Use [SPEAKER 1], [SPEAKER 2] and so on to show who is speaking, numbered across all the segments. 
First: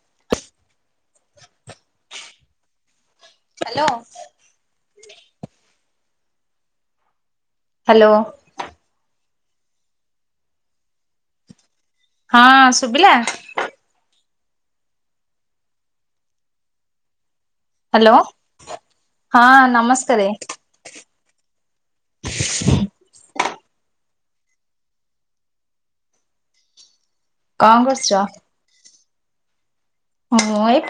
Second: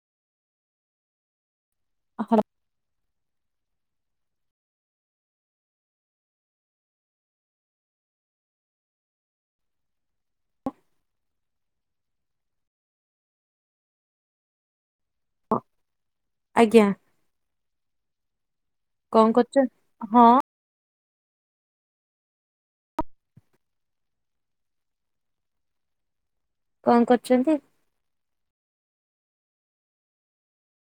[SPEAKER 1] [inaudible]
[SPEAKER 2] ହୋଉ।
[SPEAKER 1] Hello. Hello ହଁ ଶୁଭିଲା।
[SPEAKER 2] ହଁ, ଆଜ୍ଞା।
[SPEAKER 1] ହ୍ୟାଲୋ।
[SPEAKER 2] କଣ
[SPEAKER 1] ହଁ
[SPEAKER 2] କରୁଛ? ହଁ
[SPEAKER 1] ନମସ୍କାରେ।
[SPEAKER 2] କଣ କର?
[SPEAKER 1] କଣ କରୁଛ? ହୁଁ।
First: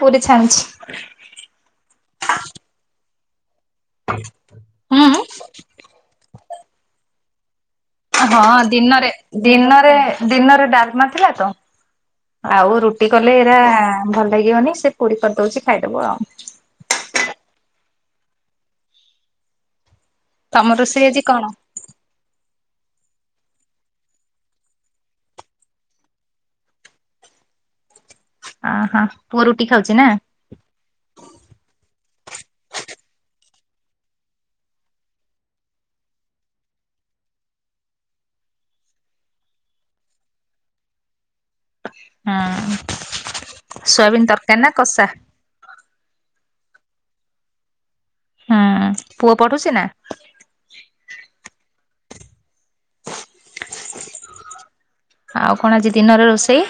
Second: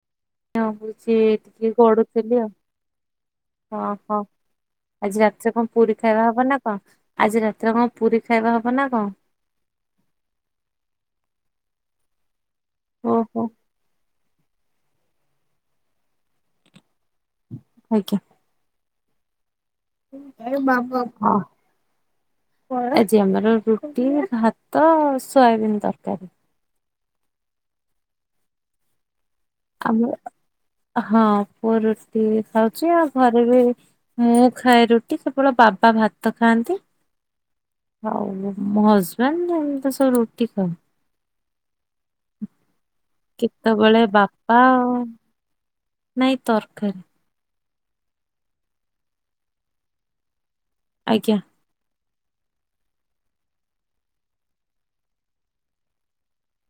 [SPEAKER 2] ହ ହଉଛି ଟିକେ ଗଡୁଥିଲି ଆଉ। ଓହୋ
[SPEAKER 1] ହୁଁ
[SPEAKER 2] ଆଜି ରାତିରେ କଣ ପୁରୀ ଖାଇବା ହବ ନା କଣ? ଆଜିର
[SPEAKER 1] ହଁ ଦିନରେ ଦିନରେ ଦିନରେ ଡାଲମା ଥିଲା ତ। ଆଉ ରୁଟି କଲେ
[SPEAKER 2] ଓହୋ
[SPEAKER 1] ଏଇରା ଭଲ ଲାଗିବନି ସେ ପୁରୀ କରିଦଉଛି ଖାଇଦବୁ ଆଉ।
[SPEAKER 2] ଆଜ୍ଞା।
[SPEAKER 1] ତମ ରୋଷେଇ ଆଜି କଣ?
[SPEAKER 2] ହଁଛି ଆମର [unintelligible] ରୁଟି ଭାତ ସୋୟାବିିନ ତରକାରୀ।
[SPEAKER 1] ହ ହଁ।
[SPEAKER 2] ଆମର ହଁ ପୁଅ ରୁଟି ଖାଉଛି ଆଉ ଘରେ ବି ମୁଁ ଖାଏ ରୁଟି ସେବବେ ବାବା ଭାତ ଖାଆନ୍ତି। ହଉ ହଜବାଣ୍ଡ ତସ ରୋଟି ଖାଉ।
[SPEAKER 1] ହୁଁ
[SPEAKER 2] କେତେବେଳେ
[SPEAKER 1] ସୋୟାବିନ
[SPEAKER 2] ବାପା
[SPEAKER 1] ତରକାରୀ ନା କଷା।
[SPEAKER 2] ତରକାରି।
[SPEAKER 1] ହୁଁ ପୁଅ ପଠୁଛି ନା।
[SPEAKER 2] ଆଜ୍ଞା।
[SPEAKER 1] ଆଉ କଣ ଆଜି ଦିନରେ ରୋଷେଇ।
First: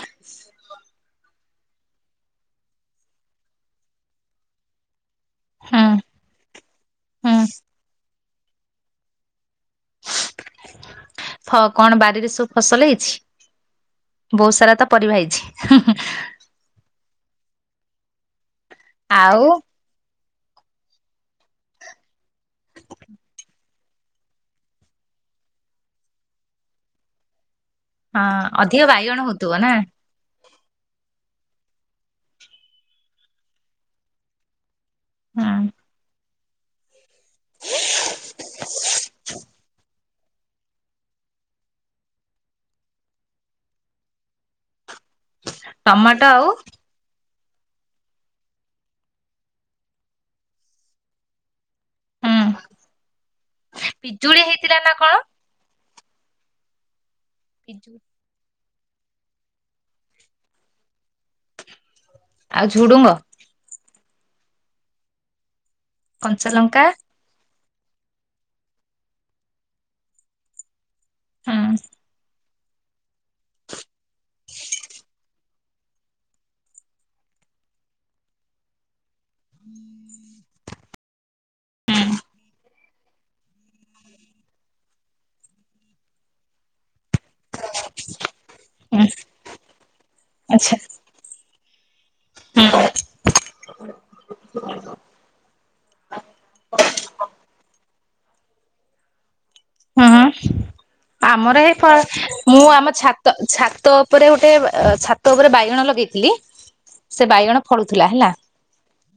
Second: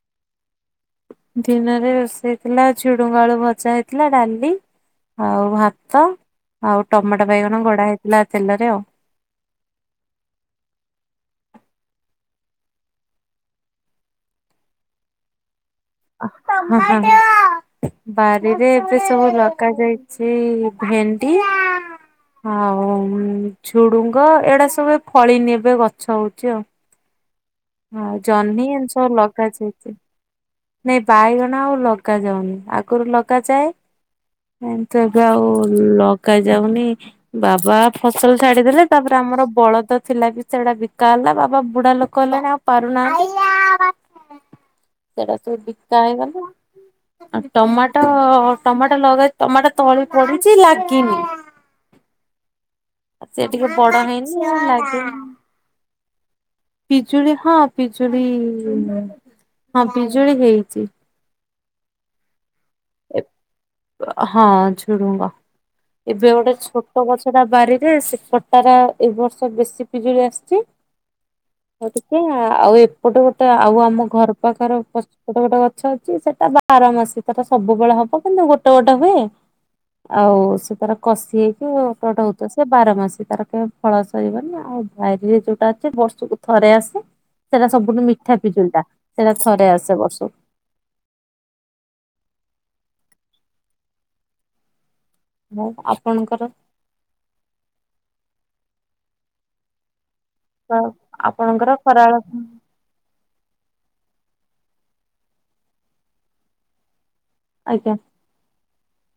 [SPEAKER 2] ଦିନରେ ରୋଷେଇଥିଲା ଝିଡୁଙ୍ଗ ଆଳୁ ଭଜା ହେଇଥିଲା ଡାଲି ଆଉ
[SPEAKER 1] ହୁଁ।
[SPEAKER 2] ଭାତ ଆଉ ଟମାଟୋ
[SPEAKER 1] ହୁଁ
[SPEAKER 2] ବାଇଗଣ ଗୋଡା ହେଇଥିଲା ତେଲରେ ଆଉ।
[SPEAKER 1] କଣ ବାରିରେ ସବୁ ଫସଲ ହେଇଛି ବହୁତ ସାରା ତ ପରିବା ହେଇଛି।
[SPEAKER 2] [unintelligible] ବରେ ଦଦ ଏବେ ସବୁ
[SPEAKER 1] ଆଉ
[SPEAKER 2] ଲଗାଯ ଯାଇ ସେ ଭେଣ୍ଡି ହଉ। ଝୁଡୁଙ୍ଗ ଏଇଡା ସବୁ ଫଳି ନେବେ ଗଛ ହଉଛି ଆଉ। ହଁ ଜହ୍ନି ଏ
[SPEAKER 1] ଅଧିକ
[SPEAKER 2] ସହ
[SPEAKER 1] ବାଇଗଣ ହଉଥିବ
[SPEAKER 2] ଲଗାାଯ
[SPEAKER 1] ନା
[SPEAKER 2] ହେଇଛି। ନାଇଁ ବାଇଗଣ ଆଉ ଲଗା ଯାଉନି ଆଗରୁ ଲଗାଯାଏ। ତ ଏବେ ଆଉ
[SPEAKER 1] ହଁ
[SPEAKER 2] ଲ ପକା ଯାଉନି ବାବା ଫସଲ ଛାଡିଦେଲେ ତାପରେ ଆମର ବଳଦ ଥିଲା ବି ସେଟା ବିକା ହେଲା ବାବା ବୁଢା ଲୋକ ହେଲେଣି ଆଉ ପାରୁନାହାନ୍ତି। ସେଇଟା ସବୁ ବିକା
[SPEAKER 1] ଟମାଟୋ
[SPEAKER 2] ହେଇଗଲା।
[SPEAKER 1] ଆଉ
[SPEAKER 2] ଆଉ ଟମାଟୋ ଟମାଟୋ ଲଗେଇ ଟମାଟୋ ତଳି ପଡିଛି ଲାଗିନି।
[SPEAKER 1] ହୁଁ
[SPEAKER 2] ସିଏ ଟିକେ ବଡ
[SPEAKER 1] ପିଜୁଳି
[SPEAKER 2] ହେଇନି ଆଉ
[SPEAKER 1] ହେଇଥିଲା ନା
[SPEAKER 2] ଲାଗିନି।
[SPEAKER 1] କଣ
[SPEAKER 2] ଠିକ। ପିଜୁଳି ହଁ
[SPEAKER 1] ପିଜୁ
[SPEAKER 2] ପିଜୁଳି ହୁଁ ହ। ହଁ ପିଜୁଳି ହେଇଛି।
[SPEAKER 1] ଆଉ ଝୁଡ଼ଙ୍ଗ?
[SPEAKER 2] ହଁ ଝୁଡଙ୍ଗ। ଏବେ
[SPEAKER 1] କଞ୍ଚା
[SPEAKER 2] ଗୋଟେ
[SPEAKER 1] ଲଙ୍କା
[SPEAKER 2] ଛୋଟ ଗଛ ଟା ବାରି ଯେ ସେ କଟାରା ଏ ବର୍ଷ ବେଶୀ ପିଜୁଳି ଆସିଛି।
[SPEAKER 1] ହୁଁ
[SPEAKER 2] ଗ ଟିକେ। ଆଉ ଏପଟେ ଗୋଟେ ଆଉ ଆମ ଘର ପାଖର ପଛପଟେ ଗୋଟେ ଗ ଛ ଅଛି ସେଟା ବାର ମାସିକ ଟା ସବୁବେଳେ ହବ କିନ୍ତୁ ଗୋଟେ ଗୋଟେ ହୁଏ। ଆଉ ସେ ତାର କସି। ଟ ଏପଟ ହୁତା। ବାର ମାସ ତାର କେ ଫଳସାରିବନି, ଆଉ ଭାଇରେ ଯୋଉଟା ଅଛି। ବର୍ଷକୁ ଥରେ ଆସେ। ସେଟା ସବୁଠୁ ମିଠା ପିଜୁଳିଟା।
[SPEAKER 1] ହୁଁ
[SPEAKER 2] ସେଟା ଥରେ ଆସେ ବର୍ଷକୁ।
[SPEAKER 1] ହୁଁ [inaudible]
[SPEAKER 2] ହଁ, ଆପଣଙ୍କର [inaudible]
[SPEAKER 1] ହୁଁ ଆମର
[SPEAKER 2] ଆପଣଙ୍କର
[SPEAKER 1] ଏ
[SPEAKER 2] ଖରାବେଳ
[SPEAKER 1] ମୁଁ ଆମ ଛା ଛାତ ଉପରେ ଗୋଟେ ଛାତ ଉପରେ ବାଇଗଣ ଲଗେଇଥିଲି। ସେ ବାଇଗଣ
[SPEAKER 2] ଆଜ୍ଞା
[SPEAKER 1] ଫଳୁଥିଲା ହେଲା।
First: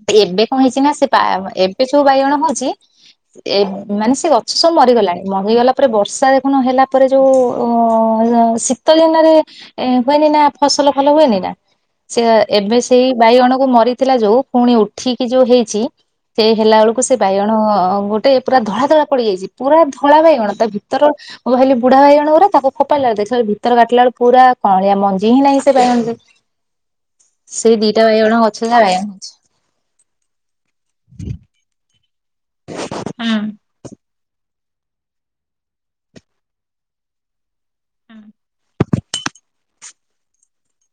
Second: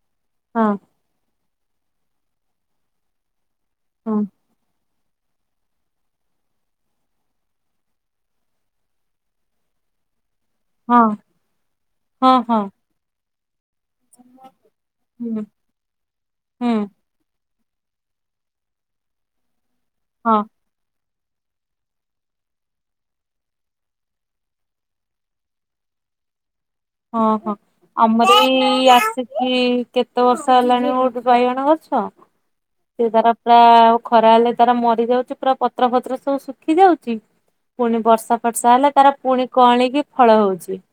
[SPEAKER 1] ତ, ଏବେ କଣ
[SPEAKER 2] ହଁ
[SPEAKER 1] ହେଇଛି ନା ସେ ପା ଏବେ ସବୁ ବାଇଗଣ ହଉଛି। ଏ
[SPEAKER 2] ହଁ
[SPEAKER 1] ମାନେ ସେ ଗଛ ସବୁ ମରିଗଲାଣି। ମରିଗଲା ପରେ ବର୍ଷା ଦେଖୁନ ହେଲା। ପରେ ଯୋଉ ଅ ଶୀତ ଦିନରେ ହୁଏନି। ନା ଫସଲ
[SPEAKER 2] ହଁ
[SPEAKER 1] ଭଲ ହୁଏନି। ନା ସେ
[SPEAKER 2] ହଁ ହଁ
[SPEAKER 1] ଏବେ ସେଇ ବାଇଗଣକୁ ମ ଥିଲା ଯଉ ପୁଣି ଉଠି ଯଉ
[SPEAKER 2] ହୁଁ
[SPEAKER 1] ହେଇଛି ସେ
[SPEAKER 2] ହୁଁ
[SPEAKER 1] ହେଲା ବେଳକୁ ସେ ବାଇଗ ଗୋଟେ ପୁରା ଧଳା ଧଳା ପଡିଯାଇଛି ପୁରା ଧଳା
[SPEAKER 2] ହଁ।
[SPEAKER 1] ବାଇଗଣ ତା ଭିତର ମୁଁ ଭାବିଲି ବୁଢା ବାଇଗଣଉରା ତାକୁ ଖୋପାଇଲା ବେଳେ ଦେଖିଲଳେ ଭିତର କାଟିଲା ବେଳ ପୁରା କଁଅଳିଆ ମଞ୍ଜି ହିଁ ନାହିଁ ସେ ବାଇଗଣ ରେ।
[SPEAKER 2] ହଁ ହଁ
[SPEAKER 1] ସେଇ ଦିଟା
[SPEAKER 2] ଆମର ଏଇ
[SPEAKER 1] ବାଇଗଣ ହେଇଛି।
[SPEAKER 2] ଆସକି କେତେ ବର୍ଷ ହେଲାଣି ଗୋଠି ବାଇଗଣ ଗଛ ସେ ତାର ପୁରା ଖରା ହେଲେ ତାରା ମରି ଯାଉଛି ପୁରା ପତ୍ର ପତ୍ର ସବୁ ଶୁଖି ଯାଉଛି ପୁଣି ବର୍ଷା ଫର୍ଷା ହେଲେ ତାର ପୁଣି କଁଅଳୀକି ଫଳ ହଉଛି।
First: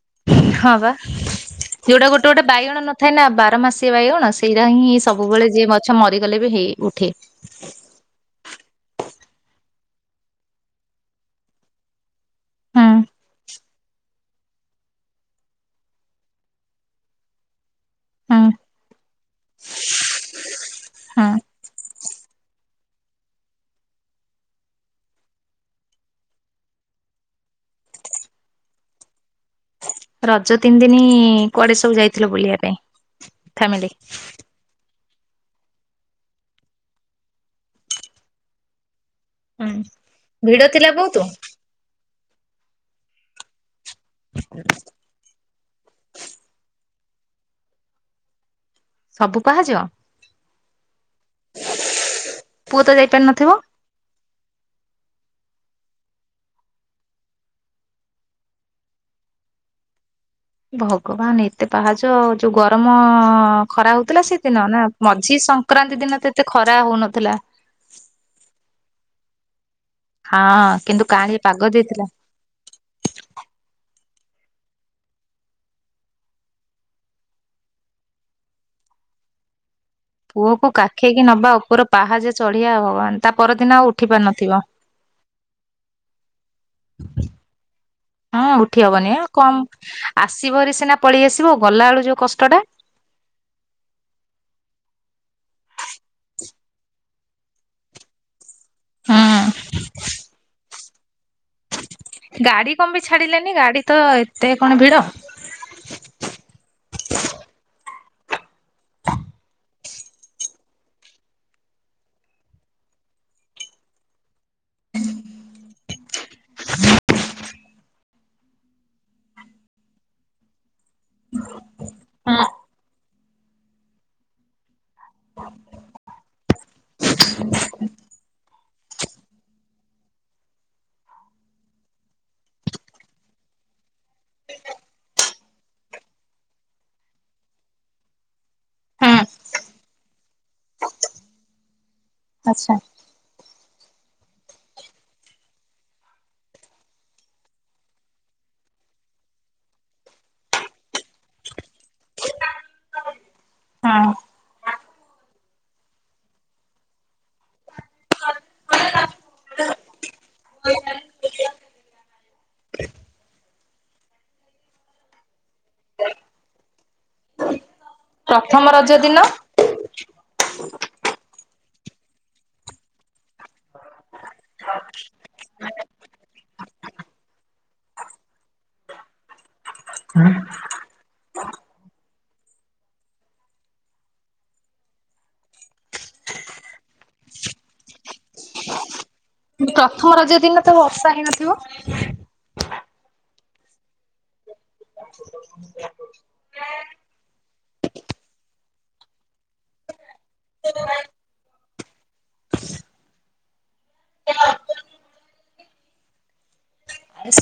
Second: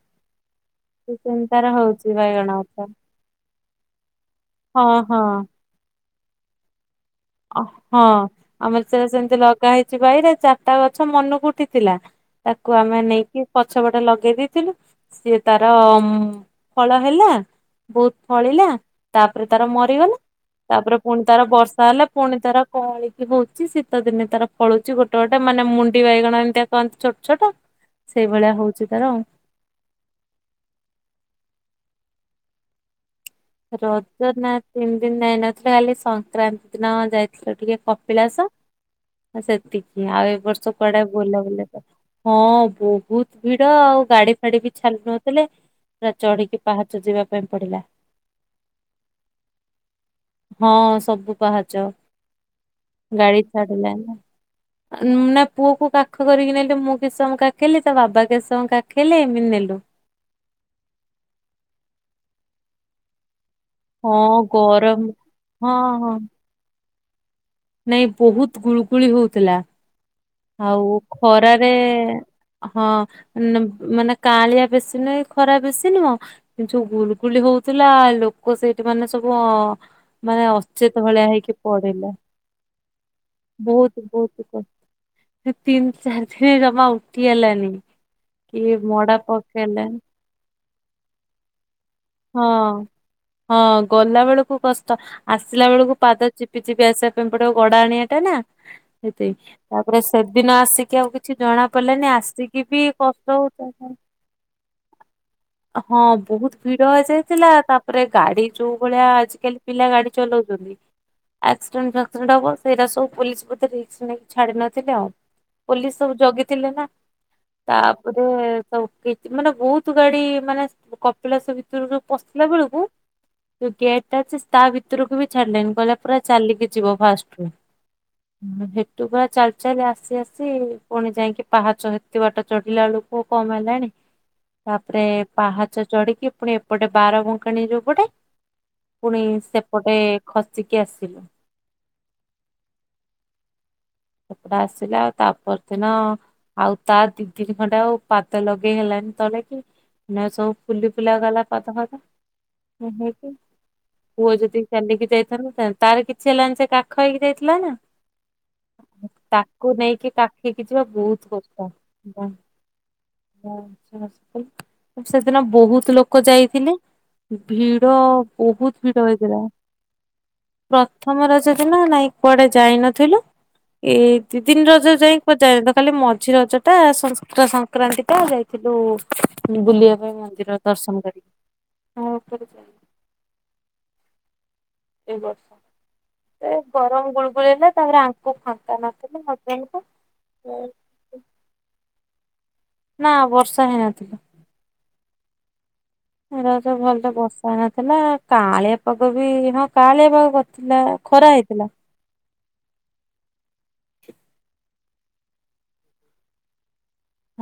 [SPEAKER 1] ହଁ ବା
[SPEAKER 2] ସେମିତି ତାର ହଉଛି
[SPEAKER 1] ଯୋଉଟା ଗୋଟେ ଗୋଟେ ବାଇଗଣ
[SPEAKER 2] ଗଛ।
[SPEAKER 1] ନଥାଏ ନା ବାର ମାସି ବାଇଗଣ ସେଇଟା
[SPEAKER 2] ହଁ
[SPEAKER 1] ହିଁ
[SPEAKER 2] ହଁ
[SPEAKER 1] ସବୁବେଳେ ଯିଏ ଗଛ ମରି ଗଲେ ବି ହେଇ ଉଠେ।
[SPEAKER 2] ହଁ ଆମର ସେ ସେମିତି ଲଗା ହେଇକି ସେବାଇରେ ଚାରିଟା ଗଛ ମନକୁ ଉଠିଥିଲା। ତାକୁ
[SPEAKER 1] ହୁଁ
[SPEAKER 2] ଆମେ ନେଇକି ପଛ ପଟା ଲଗେଇ ଦେଇଥିଲୁ ସିଏ ତାର ଫଳ ହେଲା ବହୁତ
[SPEAKER 1] ହୁଁ
[SPEAKER 2] ଫଳିଲା ତାପରେ ତାର ମରିଗଲା ତାପରେ ପୁଣି
[SPEAKER 1] ହୁଁ
[SPEAKER 2] ତାର ବର୍ଷା ହେଲେ ପୁଣି ତାର କଁଳିକି ହଉଛି ଶୀତ ଦିନେ ତାର ଫଳୁଛି ଗୋଟେ ଗୋଟେ ମାନେ ମୁଣ୍ଡି ବାଇଗଣ ଏମିତିଆ କନ୍ତି ଛୋଟ ଛୋଟ ସେଇଭଳିଆ ହଉଛି ତାର ଆଉ।
[SPEAKER 1] ରଜ ତିନି ଦିନ କୁଆଡେ ସବୁ ଯାଇଥିଲ ବୁଲିବା ପାଇଁ? ଫ୍ୟାମିଲି?
[SPEAKER 2] ରଜ ନା ତିନି ନେଇ ନଥିଲେ ଖାଲି ସଂକ୍ରାନ୍ତି ଦିନ ଯାଇଥିଲ ଟିକେ କପିଳାସ। ହ
[SPEAKER 1] ହୁଁ
[SPEAKER 2] ସେତିକି ଆଉ ଏ
[SPEAKER 1] ଭିଡ
[SPEAKER 2] ବର୍ଷ
[SPEAKER 1] ଥିଲା
[SPEAKER 2] କୁଆଡେ
[SPEAKER 1] ବହୁତ?
[SPEAKER 2] ବୁଲା ବୁଲି ହଁ ବହୁତ ଭ ଆଉ ଗାଡି ଫାଡି ବି ଛାଲୁ ନଥିଲେ ପୁରା ଚଢିକି ପାହା ଯିବା ପାଇଁ ପଡିଲା।
[SPEAKER 1] ସବୁ ପାହାଜ?
[SPEAKER 2] ହଁ ସବୁ ପାହାଚ
[SPEAKER 1] ପୁଅ ତ
[SPEAKER 2] ଗାଡି
[SPEAKER 1] ଯାଇପାରିନଥିବ?
[SPEAKER 2] ଛାଡିଲନି ନା ପୁଅ କୁ କାଖ କରିକି ନେଲି ମୁଁ କିଛି ସମୟ କାଖେଇଲି ତା ବାବା କେସବୁ କାଖେଇଲେ ଏମିତି ନେଲୁ।
[SPEAKER 1] ଭଗବାନ ଏତେ ପାହାଚ ଯୋଉ ଗରମ ଖରା ହଉଥିଲା
[SPEAKER 2] ହଁ
[SPEAKER 1] ସେଇଦିନ ନା
[SPEAKER 2] ଗରମ
[SPEAKER 1] ମଝି ସଂକ୍ରାନ୍ତି ଦିନ ତ ଏତେ ଖରା ହଉନଥିଲା ଥିଲା।
[SPEAKER 2] ନାଇ ବହୁତ ଗୁଳୁଗୁଳି ହଉଥିଲା।
[SPEAKER 1] ହଁ
[SPEAKER 2] ଆଉ
[SPEAKER 1] କିନ୍ତୁ କାଁଳିଆ ପାଗ
[SPEAKER 2] ଖରାରେ
[SPEAKER 1] ଦେଇଥିଲା।
[SPEAKER 2] ହଁ ମାନେ କାଳିଆ ବେଶୀ ନୁହ ଖରା ବେଶୀ ନୁହଁ କିନ୍ତ ଯୋଉ ଗୁଲଗୁଳି ହଉଥିଲା ଲୋକ ସେଇଠି ମାନେ ସବୁ ମାନେ
[SPEAKER 1] ପୁଅକୁ
[SPEAKER 2] ଅଚେତ
[SPEAKER 1] କାଖେଇକି
[SPEAKER 2] ଭଳିଆ
[SPEAKER 1] ନବା
[SPEAKER 2] ହେଇକି
[SPEAKER 1] ଉପର
[SPEAKER 2] ପଡିଲା
[SPEAKER 1] ପାହାଚ ଚଢିବା ଭଗବାନ ତା ପରଦିନ ଆଉ
[SPEAKER 2] ବହୁତ
[SPEAKER 1] ଉଠି ପାରୁ
[SPEAKER 2] ବହୁତ
[SPEAKER 1] ନଥିବ।
[SPEAKER 2] କ- ତିନି ଚାରି ଦିନ ଜମା ଉଠି ହେଲାନି
[SPEAKER 1] ହଁ
[SPEAKER 2] କି
[SPEAKER 1] ଉଠି ହବନି
[SPEAKER 2] ମଡା
[SPEAKER 1] ଆ କମ
[SPEAKER 2] ପକେଇଲାନ
[SPEAKER 1] ଆସିବରି ସିନା ପଳେଇ ଆସିବ ଗଲା ବେଳୁ ଯୋଉ କଷ୍ଟ ଟା।
[SPEAKER 2] ହଁ ହଁ ଗଲା ବେଳକୁ କଷ୍ଟ। ଆସିଲା ବେଳକୁ ପାଦ ଚିପି ଚିପି ଆସିବା ପାଇଁ ପଡେ ଗଡା ଆଣିବା ଟା ନା।
[SPEAKER 1] ହୁଁ
[SPEAKER 2] [inaudible] ତାପରେ ସେଦିନ ଆସିକି କେଉ କିଛି ଜଣା ପଡ଼ିଲାନି ଆସିକି
[SPEAKER 1] ଗାଡି
[SPEAKER 2] ବି
[SPEAKER 1] କଣ ପାଇଁ
[SPEAKER 2] କଷ୍ଟ
[SPEAKER 1] ଛାଡିଲେନି ଗାଡି
[SPEAKER 2] ହଉଥିଲା
[SPEAKER 1] ତ ଏତେ କଣ ଭିଡ।
[SPEAKER 2] ହଁ ବହୁତ ଭିଡ ହେଇଯାଇଥିଲା ତା ତାରେ ଗାଡି ଯୋଉ ଭଳିଆ ଆଜିକାଲି ପିଲା ଗାଡି ଚଲାଉଛନ୍ତି ଆକ୍ସିଡେଣ୍ଟ ଫକ୍ସିଡେଣ୍ଟ ହବ ସେଇଟା ସବୁ ପୋଲିସ ବୋଧେ ରିକ୍ସ ନେଇ ଛାଡି ନଥିଲେ ଆଉ ପୋଲିସ ସବୁ ଜଗିଥିଲେ ନା ତାପରେ ସବୁ ମାନେ ବହୁତ ଗାଡି ମାନେ କପିଳାସ ଭିତର ଯ ପଶିଲା ବେଳକୁ ଯୋଉ ଗେଟା ଅଛି ତା ଭିତରକୁ ବି ଛାଡିଲେଣିି ଗହିଲ ପୁରା ଚାଲିକି ଯିବ ଫାଷ୍ଟରୁ। ଟୁଗ ଚାଲି ଚାଲି ଆସି ଆସି ପୁଣି ଯାଇକି ପାହାଚ ହେତ ବାଟ ଚଢିଲା ବେଳୁକୁ କମ ହେଲାଣି ତାପରେ ପାହାଚ ଚଢିକି ପୁଣି ଏପଟେ ବାର ବଙ୍କାଣି ଯୋଉପଟେ ପୁଣି ସେପଟେ ଖସିକି ଆସିଲୁ।
[SPEAKER 1] ଆଚ୍ଛା।
[SPEAKER 2] ସେପଟେ ଆସିଲା ଆଉ ତାପ ଦିନ ଆଉ ତା ଦି ଦିନ ଖଣ୍ଡେ ଆଉ ପାଦ ଲଗେଇ ହେଲାନି ତଳେ କି ସବୁ ଫୁଲି ଫୁଲା ଗଲା ପାଦ ଫାଦ ହେଇକି
[SPEAKER 1] ହଁ
[SPEAKER 2] ହୁଏ ଯଦି ଚାଲିକି ଯାଇଥାନ୍ତୁ [unintelligible] ତାର କିଛି ହେଲାନି ସେ କାଖ ହେଇକି ଯାଇଥିଲା ନା। ତାକୁ ନେଇକି କାଖେଇକି ଯିବା ବହୁତ କଷ୍ଟ। [unintelligible] ସେଦିନ ବହୁତ ଲୋକ ଯାଇଥିଲେ। ଭି ଭିଡ
[SPEAKER 1] ପ୍ରଥମ
[SPEAKER 2] ବହୁତ
[SPEAKER 1] ରଜ
[SPEAKER 2] ଭିଡ
[SPEAKER 1] ଦିନ
[SPEAKER 2] ହେଇଥିଲା ପ୍ରଥମର ସେ ନା ନାଇଁ କୁଆଡେ ଯାଇ ନଥିଲୁ। ଏଇ ଦି ଦତିିନ ରଜ ଯାଇକି ପଚାରିନି ତ ଖାଲି ମଝି ରଜ ଟା ସ-ସଂକ୍ରାନ୍ତିଟା ଯାଇଥିଲୁ ବୁଲିବା ପାଇଁ ମନ୍ଦିର ଦର୍ଶନ କରିକି ଉପ ଏଇ ବର୍ଷ ସେ ଗରମ ଗୁଳୁଗୁଳି ହେଲେ ତାପରେ ଆଙ୍କୁୁ ଫାଙ୍କା ନଥିଲା ମ
[SPEAKER 1] ପ୍ରଥମ ରଜ ଦିନ ତ ବର୍ଷା ହେଇ ନଥିବ।
[SPEAKER 2] ନା ବର୍ଷା ହେଇନଥିଲା। ରଜ ଭଲ ତ ବର୍ଷା ନଥିଲା କାଆଁଳିଆ ପାଗ ବି ହଁ କାଆଁଳିଆ ପାଗ କରିଥିଲା ଖରା ହେଇଥିଲା।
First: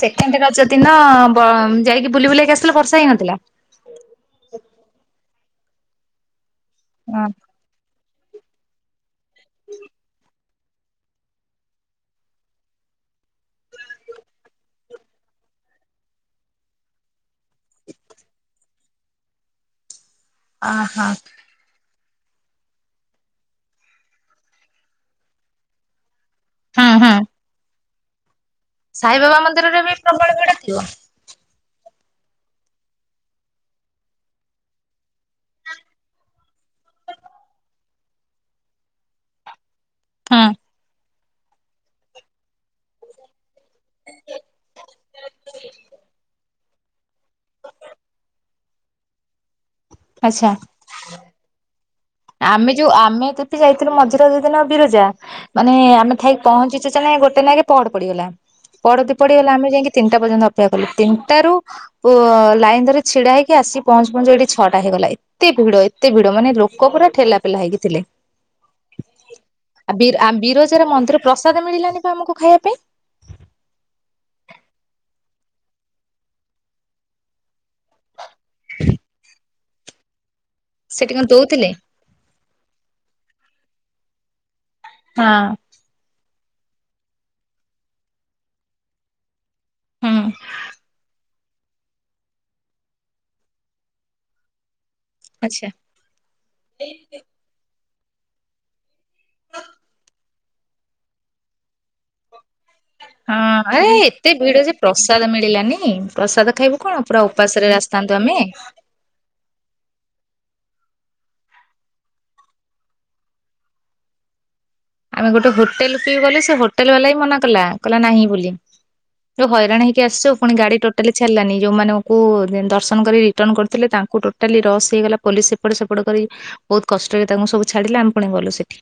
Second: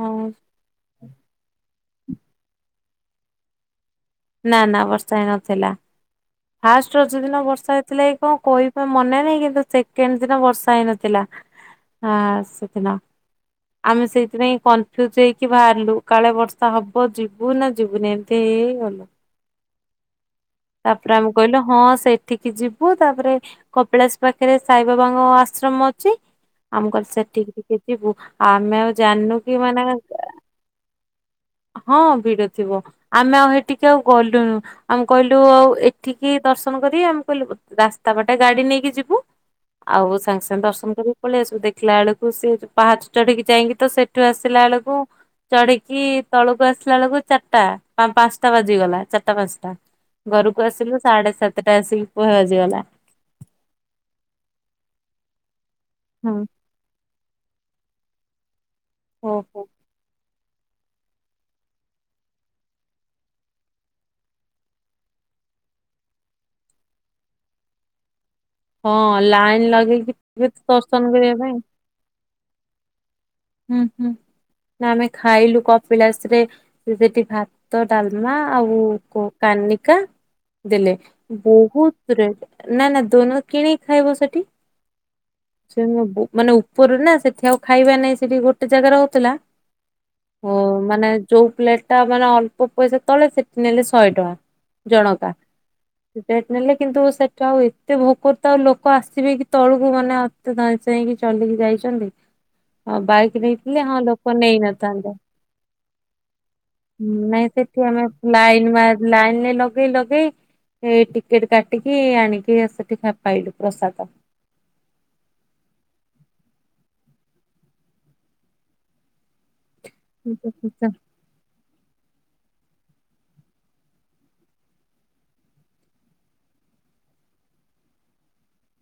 [SPEAKER 2] ହଁ
[SPEAKER 1] ରଜ ଦିନ। ବ ଯାଇକି ବୁଲି ବୁଲାଇକି ଆସିଲ ବର୍ଷା ହେଇନଥିଲା।
[SPEAKER 2] ନା ନା ବର୍ଷା ହେଇ ନଥିଲା। ଫାଷ୍ଟ ରଜ
[SPEAKER 1] ହଁ।
[SPEAKER 2] ଦିନ ବର୍ଷା ହେଇଥିଲେ କଣ କହିବି ବା ମନେ ନାହିଁ କିନ୍ତୁ ସେକେଣ୍ଡ ଦିନ ବର୍ଷା ହେଇନଥିଲା। ଆ ସେଦିନ ଆମେ ସେଇଥିପାଇଁ କନଫ୍ୟୁଜ ହେଇକି ବାହାରିଲୁ କାଳେ ବର୍ଷା ହବ ଯିବୁ ନା ଯିବୁନି ଏମିତି ହେଇ ହେଇ ଗଲୁ।
[SPEAKER 1] ଅହୋ
[SPEAKER 2] ପୁରା ଆମେ କହିଲୁ ହଁ ସେ ସେଠିକି ଯିବୁ ତାପରେ କପିଳାସ ପାଖରେ ସାଇବାବାଙ୍କ ଆଶ୍ରମ ଅଛି ଆମ
[SPEAKER 1] ହୁଁ
[SPEAKER 2] କହିଲୁ
[SPEAKER 1] ହୁଁ
[SPEAKER 2] ସେଠିକି ଟିକେ ଯିବୁ। ଆମେ ଆଉ ଜାଣିନୁ
[SPEAKER 1] ସାଇବାବା
[SPEAKER 2] କି
[SPEAKER 1] ମନ୍ଦିରରେ ବି
[SPEAKER 2] ମାନେ
[SPEAKER 1] ପ୍ରବଳ ଭିଡ ଥିବ?
[SPEAKER 2] ହଁ ଭିଡ ଥିବ ଆମେ ଆଉ ହେଠିକି ଆଉ ଗଲୁନୁ। ଆମେ କହିଲୁ ଆଉ ଏଠିକି ଦର୍ଶନ କରି ଆମେ କହିଲୁ ରାସ୍ତା ବାଟେ ଗାଡି ନେଇକି ଯିବୁ ଆଉ
[SPEAKER 1] ହୁଁ
[SPEAKER 2] ସାଙ୍ଗେ ସାଙ୍ଗେ ଦର୍ଶନ କରିବି। ପଳେଇ ଆସିବୁ। ଦେଖିଲା ବେଳକୁ ସେ ପାହାଚ ଚଢିକି ଯାଇକି ତ ସେଠୁ ଆସିଲା ବେଳକୁ ଚଢିକି ତଳକୁ ଆସିଲା ବେଳକୁ ଚାରଟା ପାଞ୍ଚଟା ବାଜିଗଲା ଚାରଟା ପାଞ୍ଚଟା।
[SPEAKER 1] ଆଚ୍ଛା।
[SPEAKER 2] ଘରକୁ ଆସିଲୁ ସାଢେ ସାତଟା ଆସି
[SPEAKER 1] ଆମେ ଯୋଉ ଆମେ ଏତେତି ଯାଇଥିଲୁ ମଝିରେ ଦି ଦିନ ବିର ଯା ମାନେ ଆମେ ଥାଇ ପହଞ୍ଚିଛୁ [unintelligible] ନାଇ ଗୋଟେ ନାଇକି ପହଡ ପଡ଼ିଗଲା। ପଡତି ପିଡ଼ିଗଲା ଆମେ ଯାଇକି ତିନଟା ପଯ୍ୟନ୍ତ ଅ ସେୟା କହିଲି ତିନଟାରୁ ଉଁ ଅଁ ଲାଇନ ଧରି ଛିଡା ହେଇକି ଆସି ପହଞ୍ଚୁ ପହଞ୍ଚୁ ଏଇଠି ଛଅଟା ହେଇଗଲା। ଏତେ ଭିଡ ଏତେ ଭିଡ ମାନେ ଲୋ କରା ପରା ଠେଲା ପେଲା ହେଇକି ଥିଲେ।
[SPEAKER 2] ହଁ ଲାଇନ ଲଗେଇକି
[SPEAKER 1] ବି-ବିରଜାର
[SPEAKER 2] ଦର୍ଶନ
[SPEAKER 1] ମନ୍ଦିର
[SPEAKER 2] କରିବା ପାଇଁ
[SPEAKER 1] ପ୍ରସାଦ ମିଳିଲାନି ବା ଆମକୁ ଖାଇବା ପାଇଁ।
[SPEAKER 2] ହୁଁ ହୁଁ ଆମେ ନା ଖାଇଲୁ କପିଳାସରେ ସେଠି ଭାତ, ଡାଲ ମା ଆଉ କୋ କାନିକା ଦେଲେ
[SPEAKER 1] ସେଠି କଣ ଦଉଥିଲେ?
[SPEAKER 2] ବହୁତ ଦୂର ନା ନା ଦୋନ କିଣ ଖାଇବ ସେଠୀ।
[SPEAKER 1] ହଁ।
[SPEAKER 2] ସେମ। [unintelligible] ମାନେ ଉପରୁ ନା ସେଠି ଆଉ ଖାଇବା ନା ସେଠି ଗୋଟେ ଜାଗାରେ ରହୁଥିଲା
[SPEAKER 1] ହୁଁ
[SPEAKER 2] ହ ମାନେ ଜଉ ପ୍ଲେଟ ଟା ମାନେ ଅଳ୍ପ ପଇସା ତଳେ ସେଠି ନେଲେ ଶହେ ଟଙ୍କା ଜଣକା
[SPEAKER 1] ଆଚ୍ଛା
[SPEAKER 2] ରେଟ୍ ନେଲେ, କିନ୍ତୁ ସେଠା ହୁଏ ଏତେ ଭୋକର ତ ଆଉ ଲୋକ ଆସିବେ କି ତଳୁକୁ ମାନେ ଏତେ ଧଇଁ ସଇଁକି ଚଲିକି ଯାଇଛନ୍ତି। ହଁ ବାଇକ ନେଇଥିଲେ
[SPEAKER 1] ଆରେ
[SPEAKER 2] ହଁ
[SPEAKER 1] ଏତେ
[SPEAKER 2] ଲୋକ
[SPEAKER 1] ଭିଡ ଯେ
[SPEAKER 2] ନେଇନଥାନ୍ତେ
[SPEAKER 1] ପ୍ରସାଦ ମିଳିଲାନି ପ୍ରସାଦ ଖାଇବୁ କଣ ପୁରା
[SPEAKER 2] ନାଇଁ
[SPEAKER 1] ଉପାସରେ
[SPEAKER 2] ସେଠି ଆମେ
[SPEAKER 1] ଆସିଥାନ୍ତୁ
[SPEAKER 2] ଲାଇ ଲାଇନରେ ଲଗେଇ ଲଗେଇ ଏ ଟିକେଟ କାଟିକି ଆଣିକି ସେଠି ପାଇଲୁ ପ୍ରସାଦ।
[SPEAKER 1] ଆମେ ଗୋଟେ ହୋଟେଲ ପିଇ ଗଲୁ ସେ ହୋଟେଲ ବାଲା ହି ମନା କଲା କଲା ନାହିଁ ବୋଲି, ଯୋଉ ହଇରାଣ ହେଇ ଆସିଚୁ ପୁଣି ଗାଡି ଟୋଟାଲି ଛାଡ଼ିଲାନି ଯୋଉମାନେ କୁ ଦର୍ଶନ କରି ରିଟର୍ଣ କରିଥିଲେ ତାଙ୍କୁ ଟୋଟାଲି ରସ ହେଇଗଲା ପୋଲିସ ସେପଟେ ସେପଟେ କରି ବହୁତ କଷ୍ଟରେ ତାଙ୍କୁ ସବୁ ଛାଡିଲେ ଆମେ ପୁଣି ଗଲୁ ସେଠି।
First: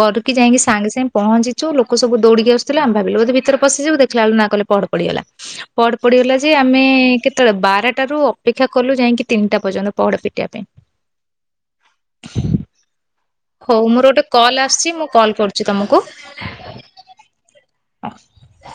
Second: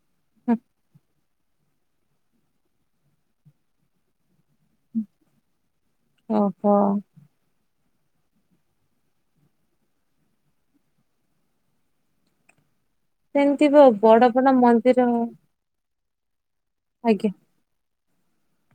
[SPEAKER 1] ଘରୁୁ କି ଯାଇକି ସାଙ୍ଗେ ସାଙ୍ଗେ ପହଞ୍ଚିଛୁ ଲୋକ ସବୁ ଦୌଡିକି ଆସୁଥିଲେ ଆମେ ଭାବିଲୁ ବୋଧେ ଭିତରେ ପଶିଯିବୁ ଦେଖିଲା ବେଳୁ ନା ପହଡ଼ ପଡ଼ିଗଲା ପହଡ଼ ପଡ଼ିଗଲା ଯେ
[SPEAKER 2] ଓହୋ
[SPEAKER 1] ଆମେ କେତେଲ ବାର୍ ଟା ରୁ ଅପେକ୍ଷା କଲୁ ଯାଇକି ତିନିଟା ପର୍ଯ୍ୟନ୍ତ ପହଡା ପିଟିବା ପାଇଁ।
[SPEAKER 2] ସେମିତି ବ
[SPEAKER 1] ହଉ ମୋର ଗୋଟେ
[SPEAKER 2] ବଡ ବଡ
[SPEAKER 1] କଲ୍ ଆସିଛି
[SPEAKER 2] ମନ୍ଦିର
[SPEAKER 1] ମୁଁ କଲ୍ କରୁଛି ତମକୁ। [inaudible]
[SPEAKER 2] ଆଜ୍ଞା।
[SPEAKER 1] ହ [unintelligible]